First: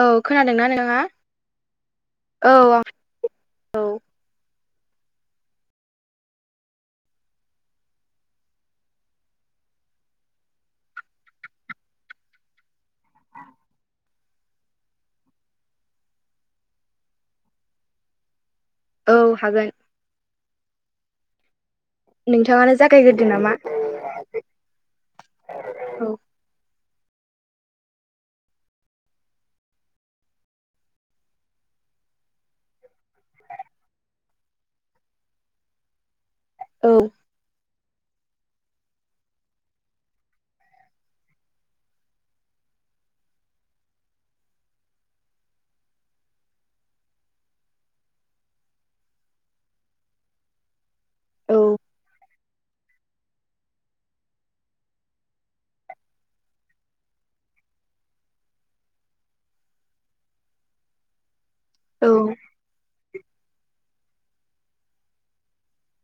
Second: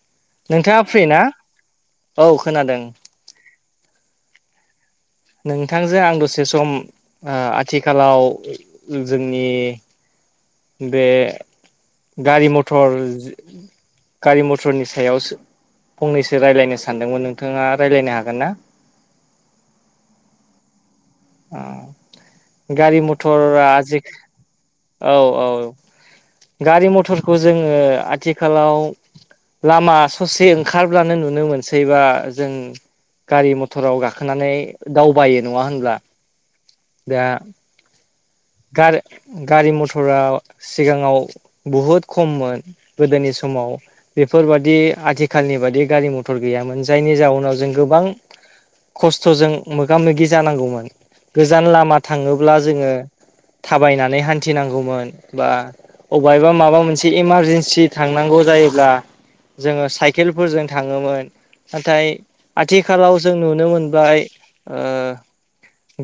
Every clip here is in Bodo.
औ खोनादोंना नोंथाङा नोंङा फ्रि ना औ आं औ नोंथांजों आं दसे सम ओ आथिखालाव जोंनि बे गारि मथर गारि मथरनि सायाव फंनैसो रायज्लायनो सानदोंमोन नोंथाङा रायज्लायनो हागोन ना? औ हागोन। अ नोंथाङानो गारि जागायग्रोदो नामा? मथरा आजि औ-औ औ गारि मथरखौ जोङो आथिखालाव लामा ससे ओंखारब्लानो नुनो मोनसैबा जों गारि मथराव गाखोनानै दावबायो नङा होनब्ला औ दा गारि - गारि मथरा सिगाङाव बुहुद खममोन गोदोनि समाव। बेफोरबादि आथिखालनि बादि गारि मथर गैयामोन जायनि जाउनाव जों गोबां खस्थ'जों मोगा मोगि जानांगौमोन औ गोजान लामा थाङोब्ला जोङो थाबायनानै हान्थिनांगौमोन बा अबहायबा माबा मोनसे इमारजेन्सि थांनांगौ जायोब्ला जोङो साइकेलफोरजों थाङोमोन। औ नाथाय आथिखालाव जों नुनो मोनबाय ओ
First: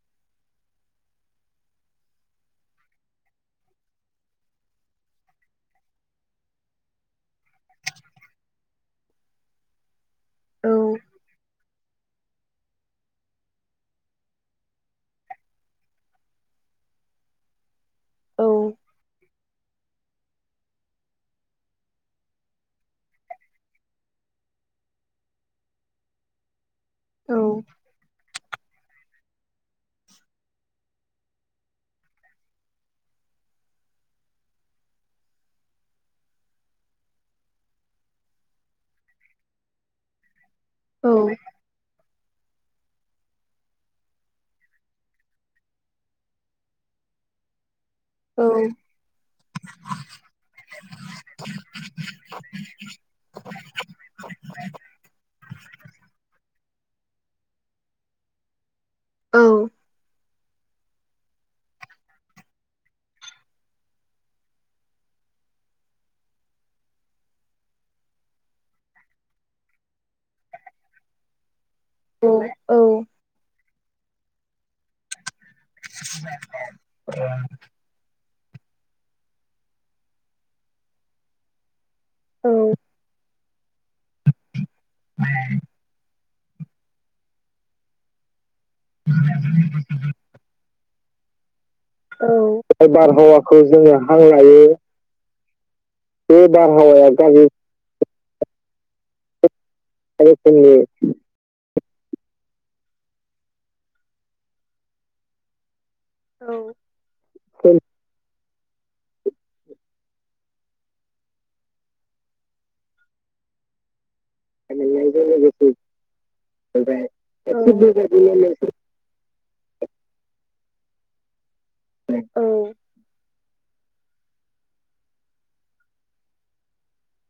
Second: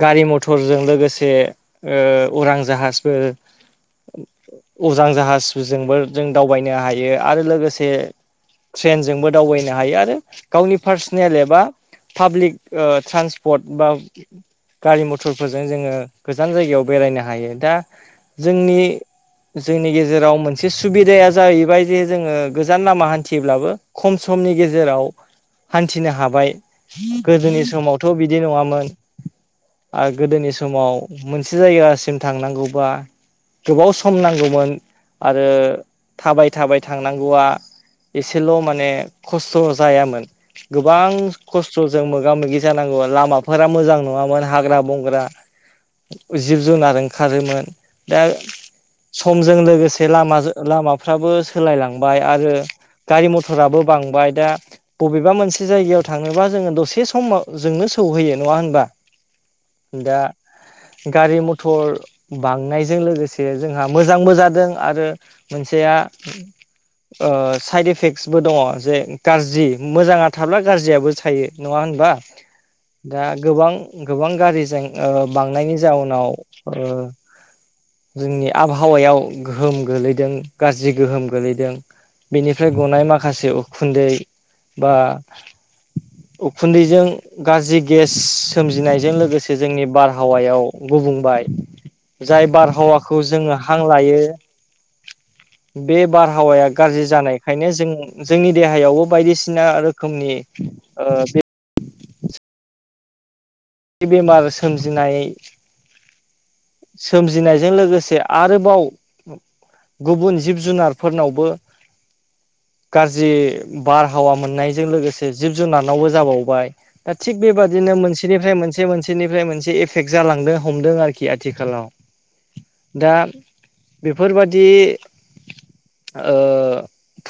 गारि मथरजों लोगोसे ओ उरां जाहाजबो उजां जाहाजजोंबो जों दावबायनो हायो आरो लोगोसे ट्रेनजोंबो दावबायनो हायो आरो गावनि पार्सनेल एबा पाब्लिक ट्रान्सपर्ट बा गारि मथरफोरजों जोङो गोजान जायगायाव बेरायनो हायो। दा जोंनि जोंनि गेजेराव मोनसे सुबिदाया जाहैबाय जे जोङो गोजान लामा हान्थिब्लाबो खम समनि गेजेराव हान्थिनो हाबाय। गोदोनि समावथ' बिदि नङामोन आरो गोदोनि समाव मोनसे जायगासिम थांनांगौबा गोबाव सम नांगौमोन आरो थाबाय-थाबाय थांनांगौआ एसेल' माने खस्थ' जायामोन। औ गोबां खस्थ'जों मोगा मोगि जानांगौ लामाफोरा मोजां नङामोन हाग्रा बंग्रा जिब जुनार ओंखारोमोन। दा औ समजों लोगोसे लामाजों लामाफ्राबो सोलायलांबाय आरो गारि मथराबो बांबाय दा बबेबा मोनसे जायगायाव थांङोबा जोङो दसे समाव जोंनो सौहैयो नङा होनबा। दा गारि मथर बांनायजों लोगोसे जोंहा मोजांबो जादों आरो मोनसेया [inaudible] ओ साइड इफेक्टसबो दङ जे गाज्रि मोजाङा थाब्ला गाज्रियाबो थायो नङा होन बाद औ दा गोबां-गोबां गारिजों बांनायनि जा जाउनाव ओ जोंनि आबहावायाव गोहोम गोलैदों गाज्रि गोहोम गोलैदों। बेनिफ्राय गनाय माखासे उखुन्दै बा उखुन्दैजों गाज्रि गेस सोमजिनायजों लोगोसे जोंनि बार आबहावायाव गुबुंबाय औ जाय बारहावाखौ जोङो हां लायो। बे बारहावाया गाज्रि जानायखायनो जों जोंनि देहायावबो बायदिसिना रोखोमनि ओ बेमार सोमजिनाय सोमजिनायजों लोगोसे आरोबाव गुबुन जिब जुनारफोरनावबो गाज्रि बारहावा मोननायजों लोगोसे जिब जुनारावबो जाबावबाय। थिग दा थिग बेबादिनो बेबायदिनो मोनसेनिफ्राय मोनसे-मोनसे बेनिफ्राय मोनसे एफेक्ट जालांदों हमदों आरोखि आथिखालाव। औ। दा बेफोरबादि। ओ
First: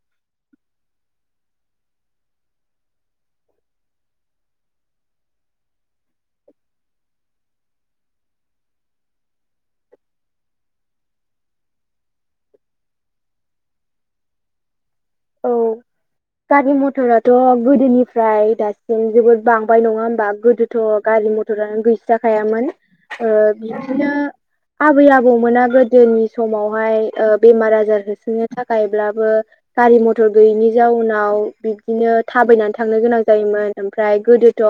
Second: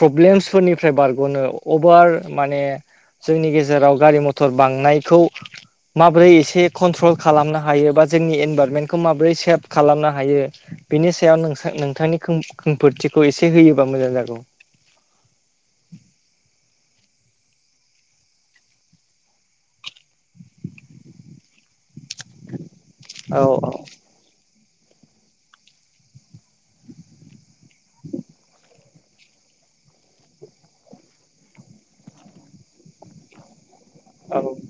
प्रब्लेमसफोरनिफ्राय बारग'नो अभार माने जोंनि गेजेराव गारि मथर बांनायखौ माबोरै एसे कन्ट्रल खालामनो हायो बा जोंनि इनभारमेन्ट खौ माबोरै सेभ खालामनो हायो। बेनि सायाव नोंसा नोंथांनि खोमफोथिखौ एसे होयोबा मोजां जागौ। औ। गारि मथराथ' गोदोनिफ्राय दासिम जोबोद बांबाय नङा होमबा? गोदो थ' गारि मथरानो गैस्राखायामोन। ओ औ बिदिनो आबै आबौमोना गोदोनि समावहाय ओ बेमार आजार होसोनो थाखायब्लाबो। गारि मथर गैयैनि जाउनाव बिब्दिनो थाबायनानै थांनो गोनां जायोमोन। ओमफ्राय औ गोदोथ' ओ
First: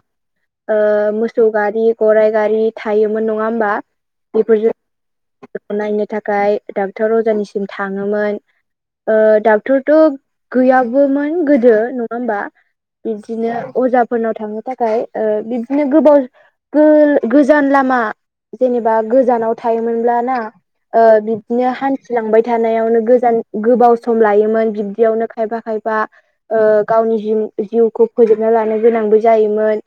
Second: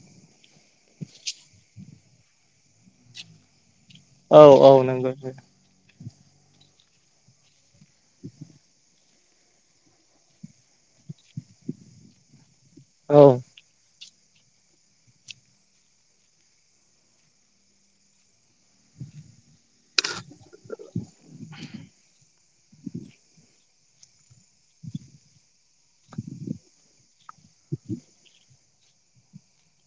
मोसौ गारि, गराइ गारि थायोमोन नङा होमबा? औ औ नंगौ बेफोरजों नायनो थाखाय डाक्टर अजानिसिम थाङोमोन। ओ थुदुक गैयाबोमोन गोदो नङा होमबा? औ बिदिनो अजा फोरनाव थांनो थाखाय ओ बिबदिनो गोबाव गो-गोजान लामा जेनेबा गोजानाव थायोमोनब्ला ना ओ बिदिनो हान्थिलांबाय थानायावनो गोजान गोबाव सम लायो। मोन बेयावनो खायफा खायफा ओ गावनि जिउ जिउखौ फोजोबना लानो गोनांबो जायोमोन।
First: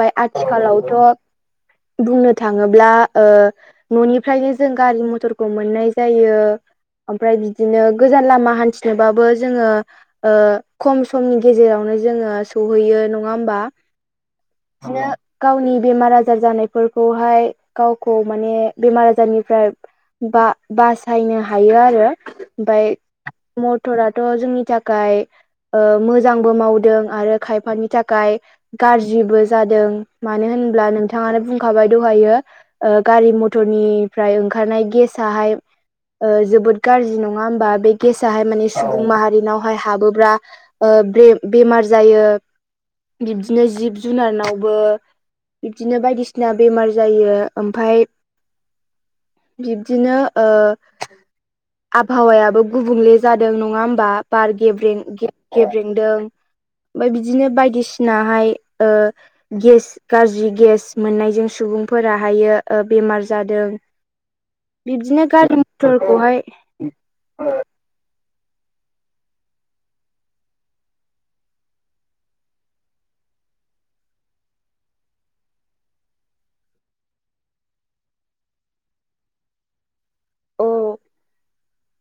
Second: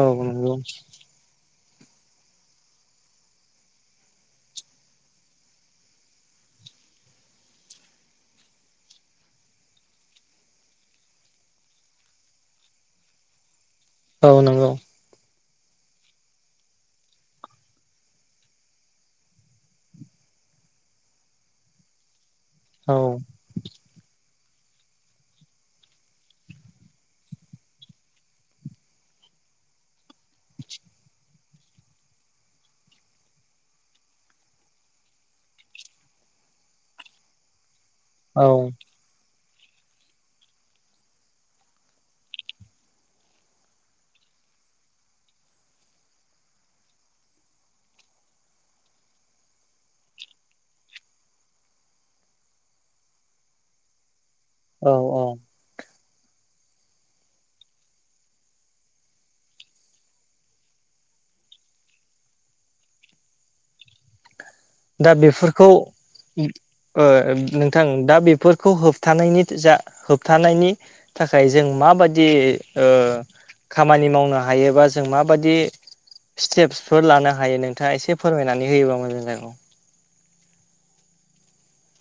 औ नंगौ आथिखालावथ' बुंनो थाङोब्ला ओ न'निफ्रायनो जों गारि मथरखौ मोननाय जायो। ओमफ्राय बिदिनो गोजान लामा हान्थिनोबाबो जोङो ओ खम समनि गेजेरावनो जोङो सौहैयो नङा होमबा? औनांगौ। बिदिनो गावनि बेमार आजार जानायफोरखौहाय गावखौ माने बेमार आजारनिफ्राय बा बासायनो हायो आरो ओमफ्राय औ। मटराथ' जोंनि थाखाय ओ मोजांबो मावदों आरो खायफानि थाखाय गाज्रिबो जादों। मानो होनब्ला नोंथाङानो बुंखाबाय दहायो। ओ गारि मथरनिफ्राय ओंखारनाय गेसआहाय ओ जोबो गाज्रि नङा हबा? बे औ गेसाहाय माने सु सुबुं माहारिनावहाय हाबोब्ला ओ बे बेमार जायो बिब्दिनो जिब जुनारावबो बिबदिनो बायदिसिना बेमार जायो ओमफ्राय बिबदिनो ओ आबहावायाबो गुबुंले जादों नङा होमबा? बार गेब्रे औ औ गेब्रेंदों। ओमफ्राय बिदिनो बायदिसिनाहाय ओ गेस गाज्रि गेस मोननायजों सुबुंफोराहायो ओ बेमार जादों। दा बिदिनो गारि बेफोरखौ मथरखौहाय थां दा बेफोरखौ होबथानायनि जा होबथानायनि थाखाय जों माबादि ओ खामानि मावनो हायोबा जों माबादि स्टेप्सफोर लानो हायो नोंथाङा एसे फोरमायनानै होयोबा मोजां। औ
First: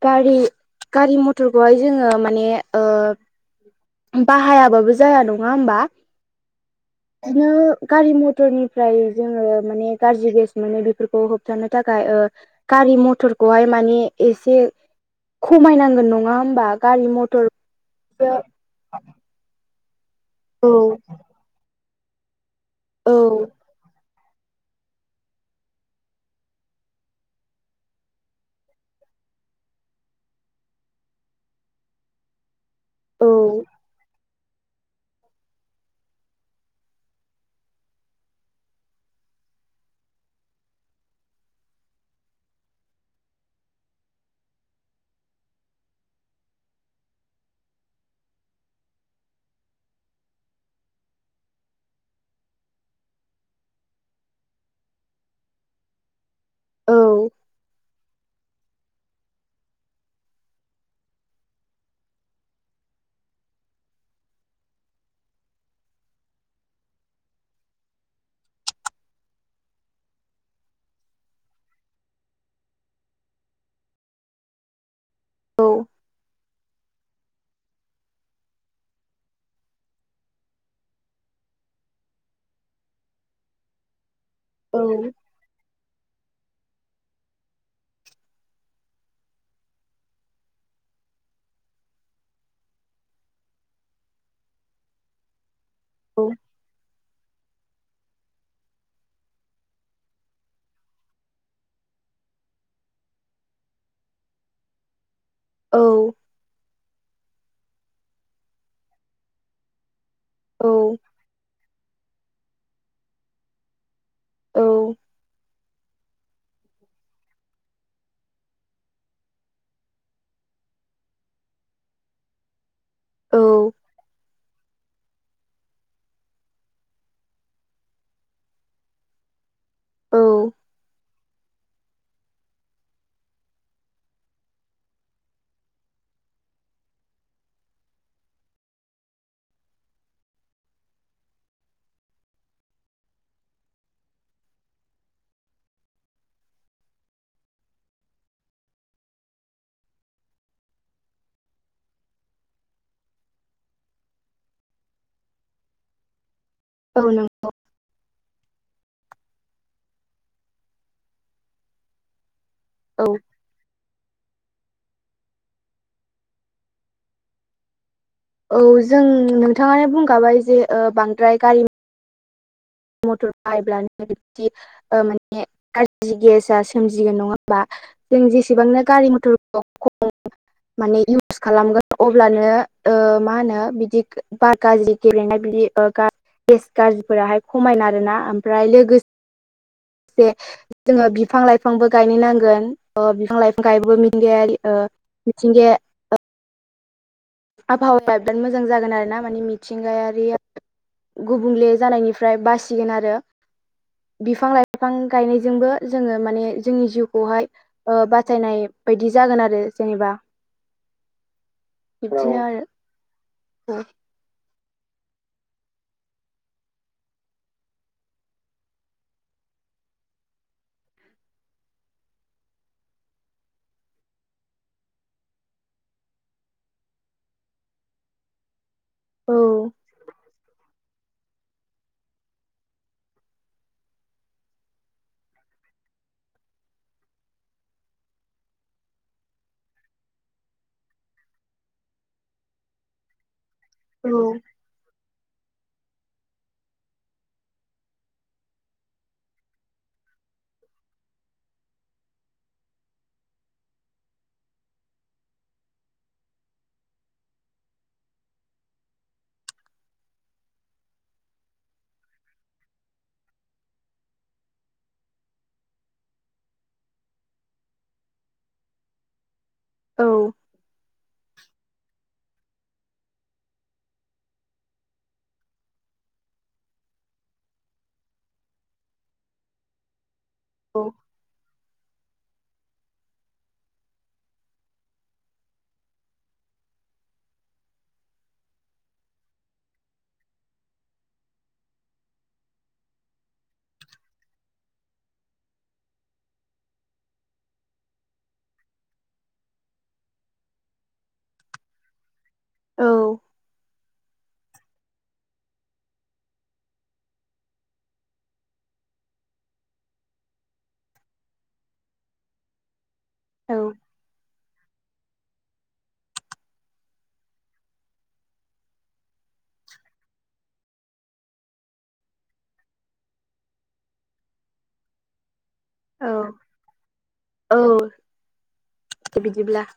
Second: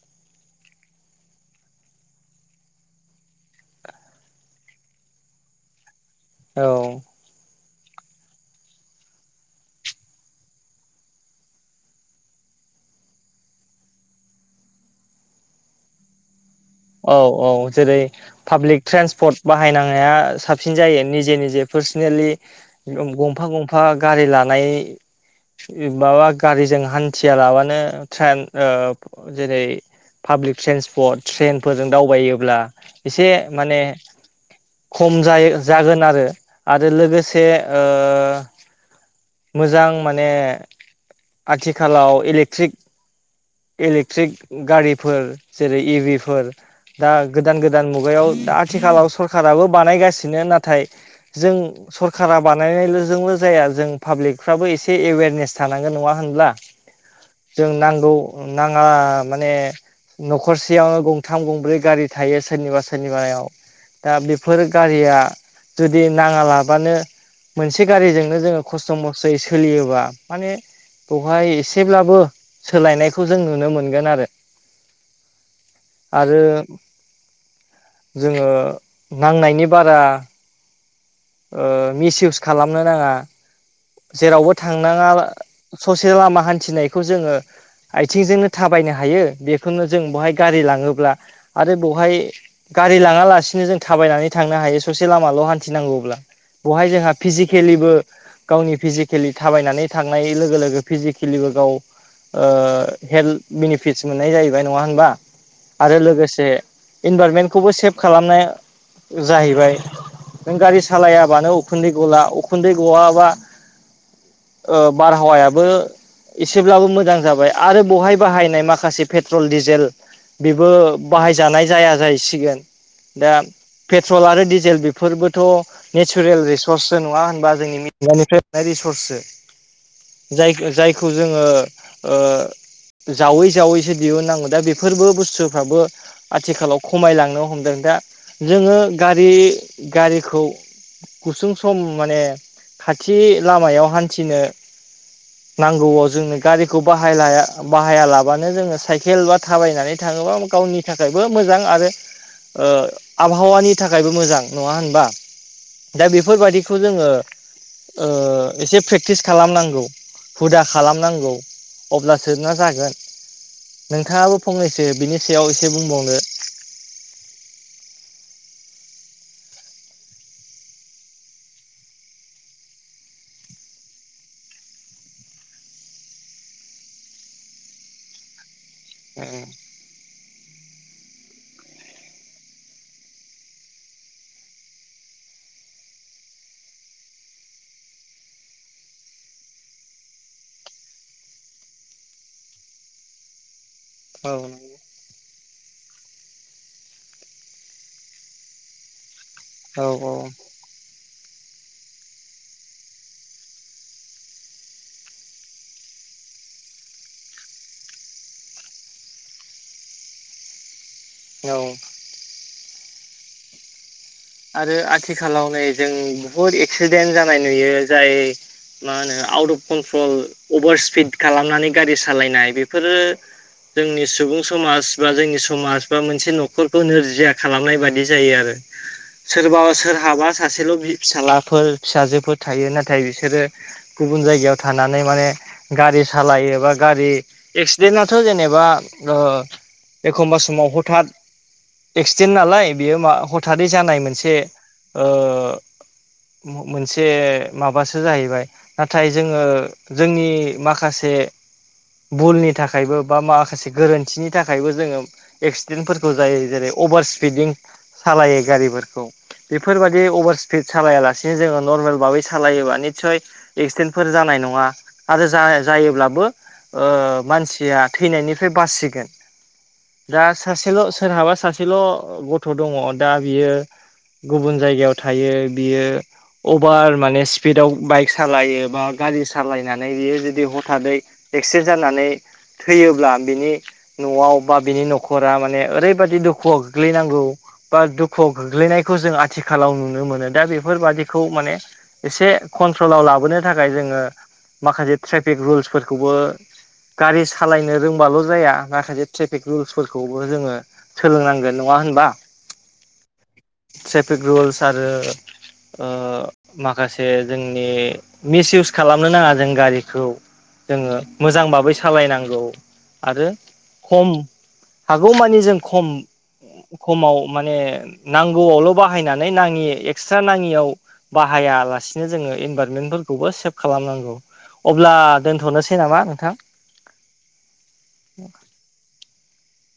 गारि गारि मथरखौहाय जोङो माने ओ बाहायाबाबो जाया नङा होमबा औ बिनो गारि मथरनिफ्राय जोङो माने गाज्रि गेस मोनो बेफोरखौ होबथानो थाखाय ओ गारि मथरखौहाय मानि एसे खमायनांगोन नङा होमबा गारि मथर औ औ जेरै औ पाब्लिक ट्रेन्सपर्ट बाहायनाया औ साबसिन जायो निजे निजे पार्सनेलि औ गंफा गंफा गारि लानाय माबा गारिजों हान्थिया लाबानो ट्रेन जेरै पाब्लिक ट्रेन्सपर्ट ट्रेनफोरजों दावबायोब्ला औ एसे माने खम जायो जागोन आरो। लोगोसे ओ मोजां माने आथिखालाव इलिक्ट्रिक इलिक्ट्रिक गारिफोर जेरै इभिफोर दा गोदान गोदान मुगायाव दा आथिखालाव सरखाराबो बानायगासिनो नाथाय जों सरखारा बानायनायल'जोंल' जाया जों पाब्लिकफ्राबो एसे एवेरनेस थानांगोन नङा होनब्ला जों नांगौ नाङा माने न'खरसेयावनो गंथाम गंब्रै गारि थायो सोरनिबा सोरनिबायाव दा बेफोर गारिया जुदि नाङा लाबानो मोनसे गारिजोंनो जोङो खस्थ' मस्थ'यै सोलियोबा माने बेवहाय एसेब्लाबो सोलायनायखौ जों नुनो मोनगोन आरो औ आरो जोङो नांनायनि बारा ओ मिसइउस खालामनो नाङा जेरावबो थांनाङा औ ससे लामा हान्थिनायखौ जोङो आथिंजोंनो थाबायनो हायो बेखौनो जों बहाय गारि लाङोब्ला आरो बहाय गारि लाङा लासिनो जों थाबायनानै थांनो हायो ससे लामाल' हान्थिनांगौब्ला औ बहाय जोंहा फिजिकेलिबो गावनि फिजिकेलि थाबायनानै थांनाय लोगो लोगो फिजिकेलिबो गाव ओ हेल्थ बेनिफिटस मोननाय जाहैबाय नङा होनबा औ आरो लोगोसे इनभारमेन्टखौबो सेफ खालामनाय जाहैबाय नों गारि सो बायाबानो उखुन्दै गला उखुन्दै गआबा ओ औ बारहावायाबो एसेब्लाबो मोजां जाबाय आरो बहाय बाहायनाय माखासे पेट्रल डिजेल बेबो बाहायजानाय जाया जाहैसिगोन दा औ पेट्रल आरो डिजेल बेफोरबोथ' नेचुरेल रिसर्सो नङा होनबा जोंनि मिथिंगानिफ्राय मोननाय रिसर्सो औ जायखो जायखौ जोङो ओ जावै जावैसो दिहुननांगौ दा बेफोरबो बुस्थुफ्राबो आथिखालाव खमायलांनो हमदों दा जोङो गारि गारिखौ गुसुं सम माने खाथि लामायाव हान्थिनो [inaudible] नांगौआव जोंनो गारिखौ बाहाया लाबानो जोङो साइकेल बा थाबायनानै थाङोबा गावनि थाखायबो मोजां आरो ओ आबहावानि थाखायबो मोजां नङा होनबा? दा बेफोरबादिखौ औ जोङो नों ओ एसे प्रेक्टिस खालामनांगौ हुदा खालामनांगौ अब्लासो ना जाग गोन औ नोंथाङाबो फंनैसो बिनि सायाव इसे बुंबावनो औ जों नोंथाङानो बुंखाबाय जे ओ बांद्राय गारि मटर बाहायब्लानो बिदि ओ माने गाज्रि गेसा सोमजिगोन नङा होमबा जों जेसेबांनो गारि मथर खम [unintelligible] माने इउस खालामगोन अब्लानो ओ मा होनो बिदि बार गाज्रि गेलेनाय बिदि ओ गा गेस गाज्रिफोराहाय खमायो आरोना ओमफ्राय लोगो से जोङो बिफां लाइफांबो गायनो नांगोन ओ बिफां लाइफां गायबो [unintelligible] ओ उम मिथिंगाया आबहावाया बिराद मोजां जागोन आरो ना माने औ मिथिंगायारिया गुबुंले जानायनिफ्राय बासिगोन आरो बिफां लाइफां गायनायजोंबो जोङो माने जोंनि जिउखौहाय ओ बासायनाय बायदि जागोन आरो जेनेबा औ औ बिदिनो आरो आरो आथिखालाव नै जों बुहुद एक्सिडेन्ट जानाय नुयो जाय मा होनो out of control over speed खालामनानै गारि सालायनाय बेफोरो जोंनि सुबुं समाज बा जोंनि समाज बा मोनसे न'खरखौ नोरजिया खालामनाय बादि जायो आरो औ सोरबा सोरहाबा सासेल' फिसालाफोर फिसाजोफोर थायो नाथाय बिसोरो गुबुन जायगायाव थानानै माने गारि सालायो बा गारि एक्सिडेन्टआथ' जेनेबा ओ एखमबा समाव हथाद एक्सिडेन्ट नालाय बेयो मा हथादयै जानाय औ मोनसे ओ मोनसे माबासो जाहैबाय नाथाय जोङो जोंनि माखासे भुलनि थाखायबो बा माखासे गोरोन्थिनि थाखायबो जोङो एक्सिडेन्टफोरखौ जायो जेरै अभार स्पिडिं सालायो गारिफोरखौ बेफोर बायदि अभार स्पिड सालायालासिनो जोङो नरमेल भाबै सालायोबा निस्सय एक्सिडेन्टफोर जानाय नङा आरो जायोब्लाबो ओ मानसिया थैनायनिफ्राय बासिगोन। औ दा सासेल' सोरहाबा सासेल' गथ' दङ दा बियो गुबुन जायगायाव थायो बियो अभार माने स्पिडाव बाइक सालायो बा गारि सालायनानै बियो जु दि हथादै एक्सिडेन्ट जानानै थैयोब्ला बिनि न'आव बा बिनि न'खरा माने ओरैबादि दुखुआव गोग्लैनांगौ बा दुखुआव गोग्लैनायखौ जों आथिखालाव नुनो मोनो दा बेफोरबादिखौ माने एसे कन्ट्रलाव लाबोनो थाखाय जोङो माखासे ट्रेफिक रुल्सफोरखौबो गारि सालायनो रोंबाल' जाया माखासे ट्रेफिक रुल्सफोरखौबो जोङो सोलोंनांगोन नङा होनबा? औ ट्रेफिक रुल्स आरो ओ माखासे जोंनि मिस इउस खालामनो नाङा जों गारिखौ जोङो मोजां भाबै सालायनांगौ आरो औ खम हागौमानि जों खम खमाव माने नांगौआवल' बाहायनानै नाङि एक्सट्रा नाङियाव बाहायालासिनो जोङो इनभाररमेन्टफोरखौबो सेभ खालामनांगौ अब्ला दोनथ'नोसै सै नामा नोंथां? औ दे बिदिब्ला।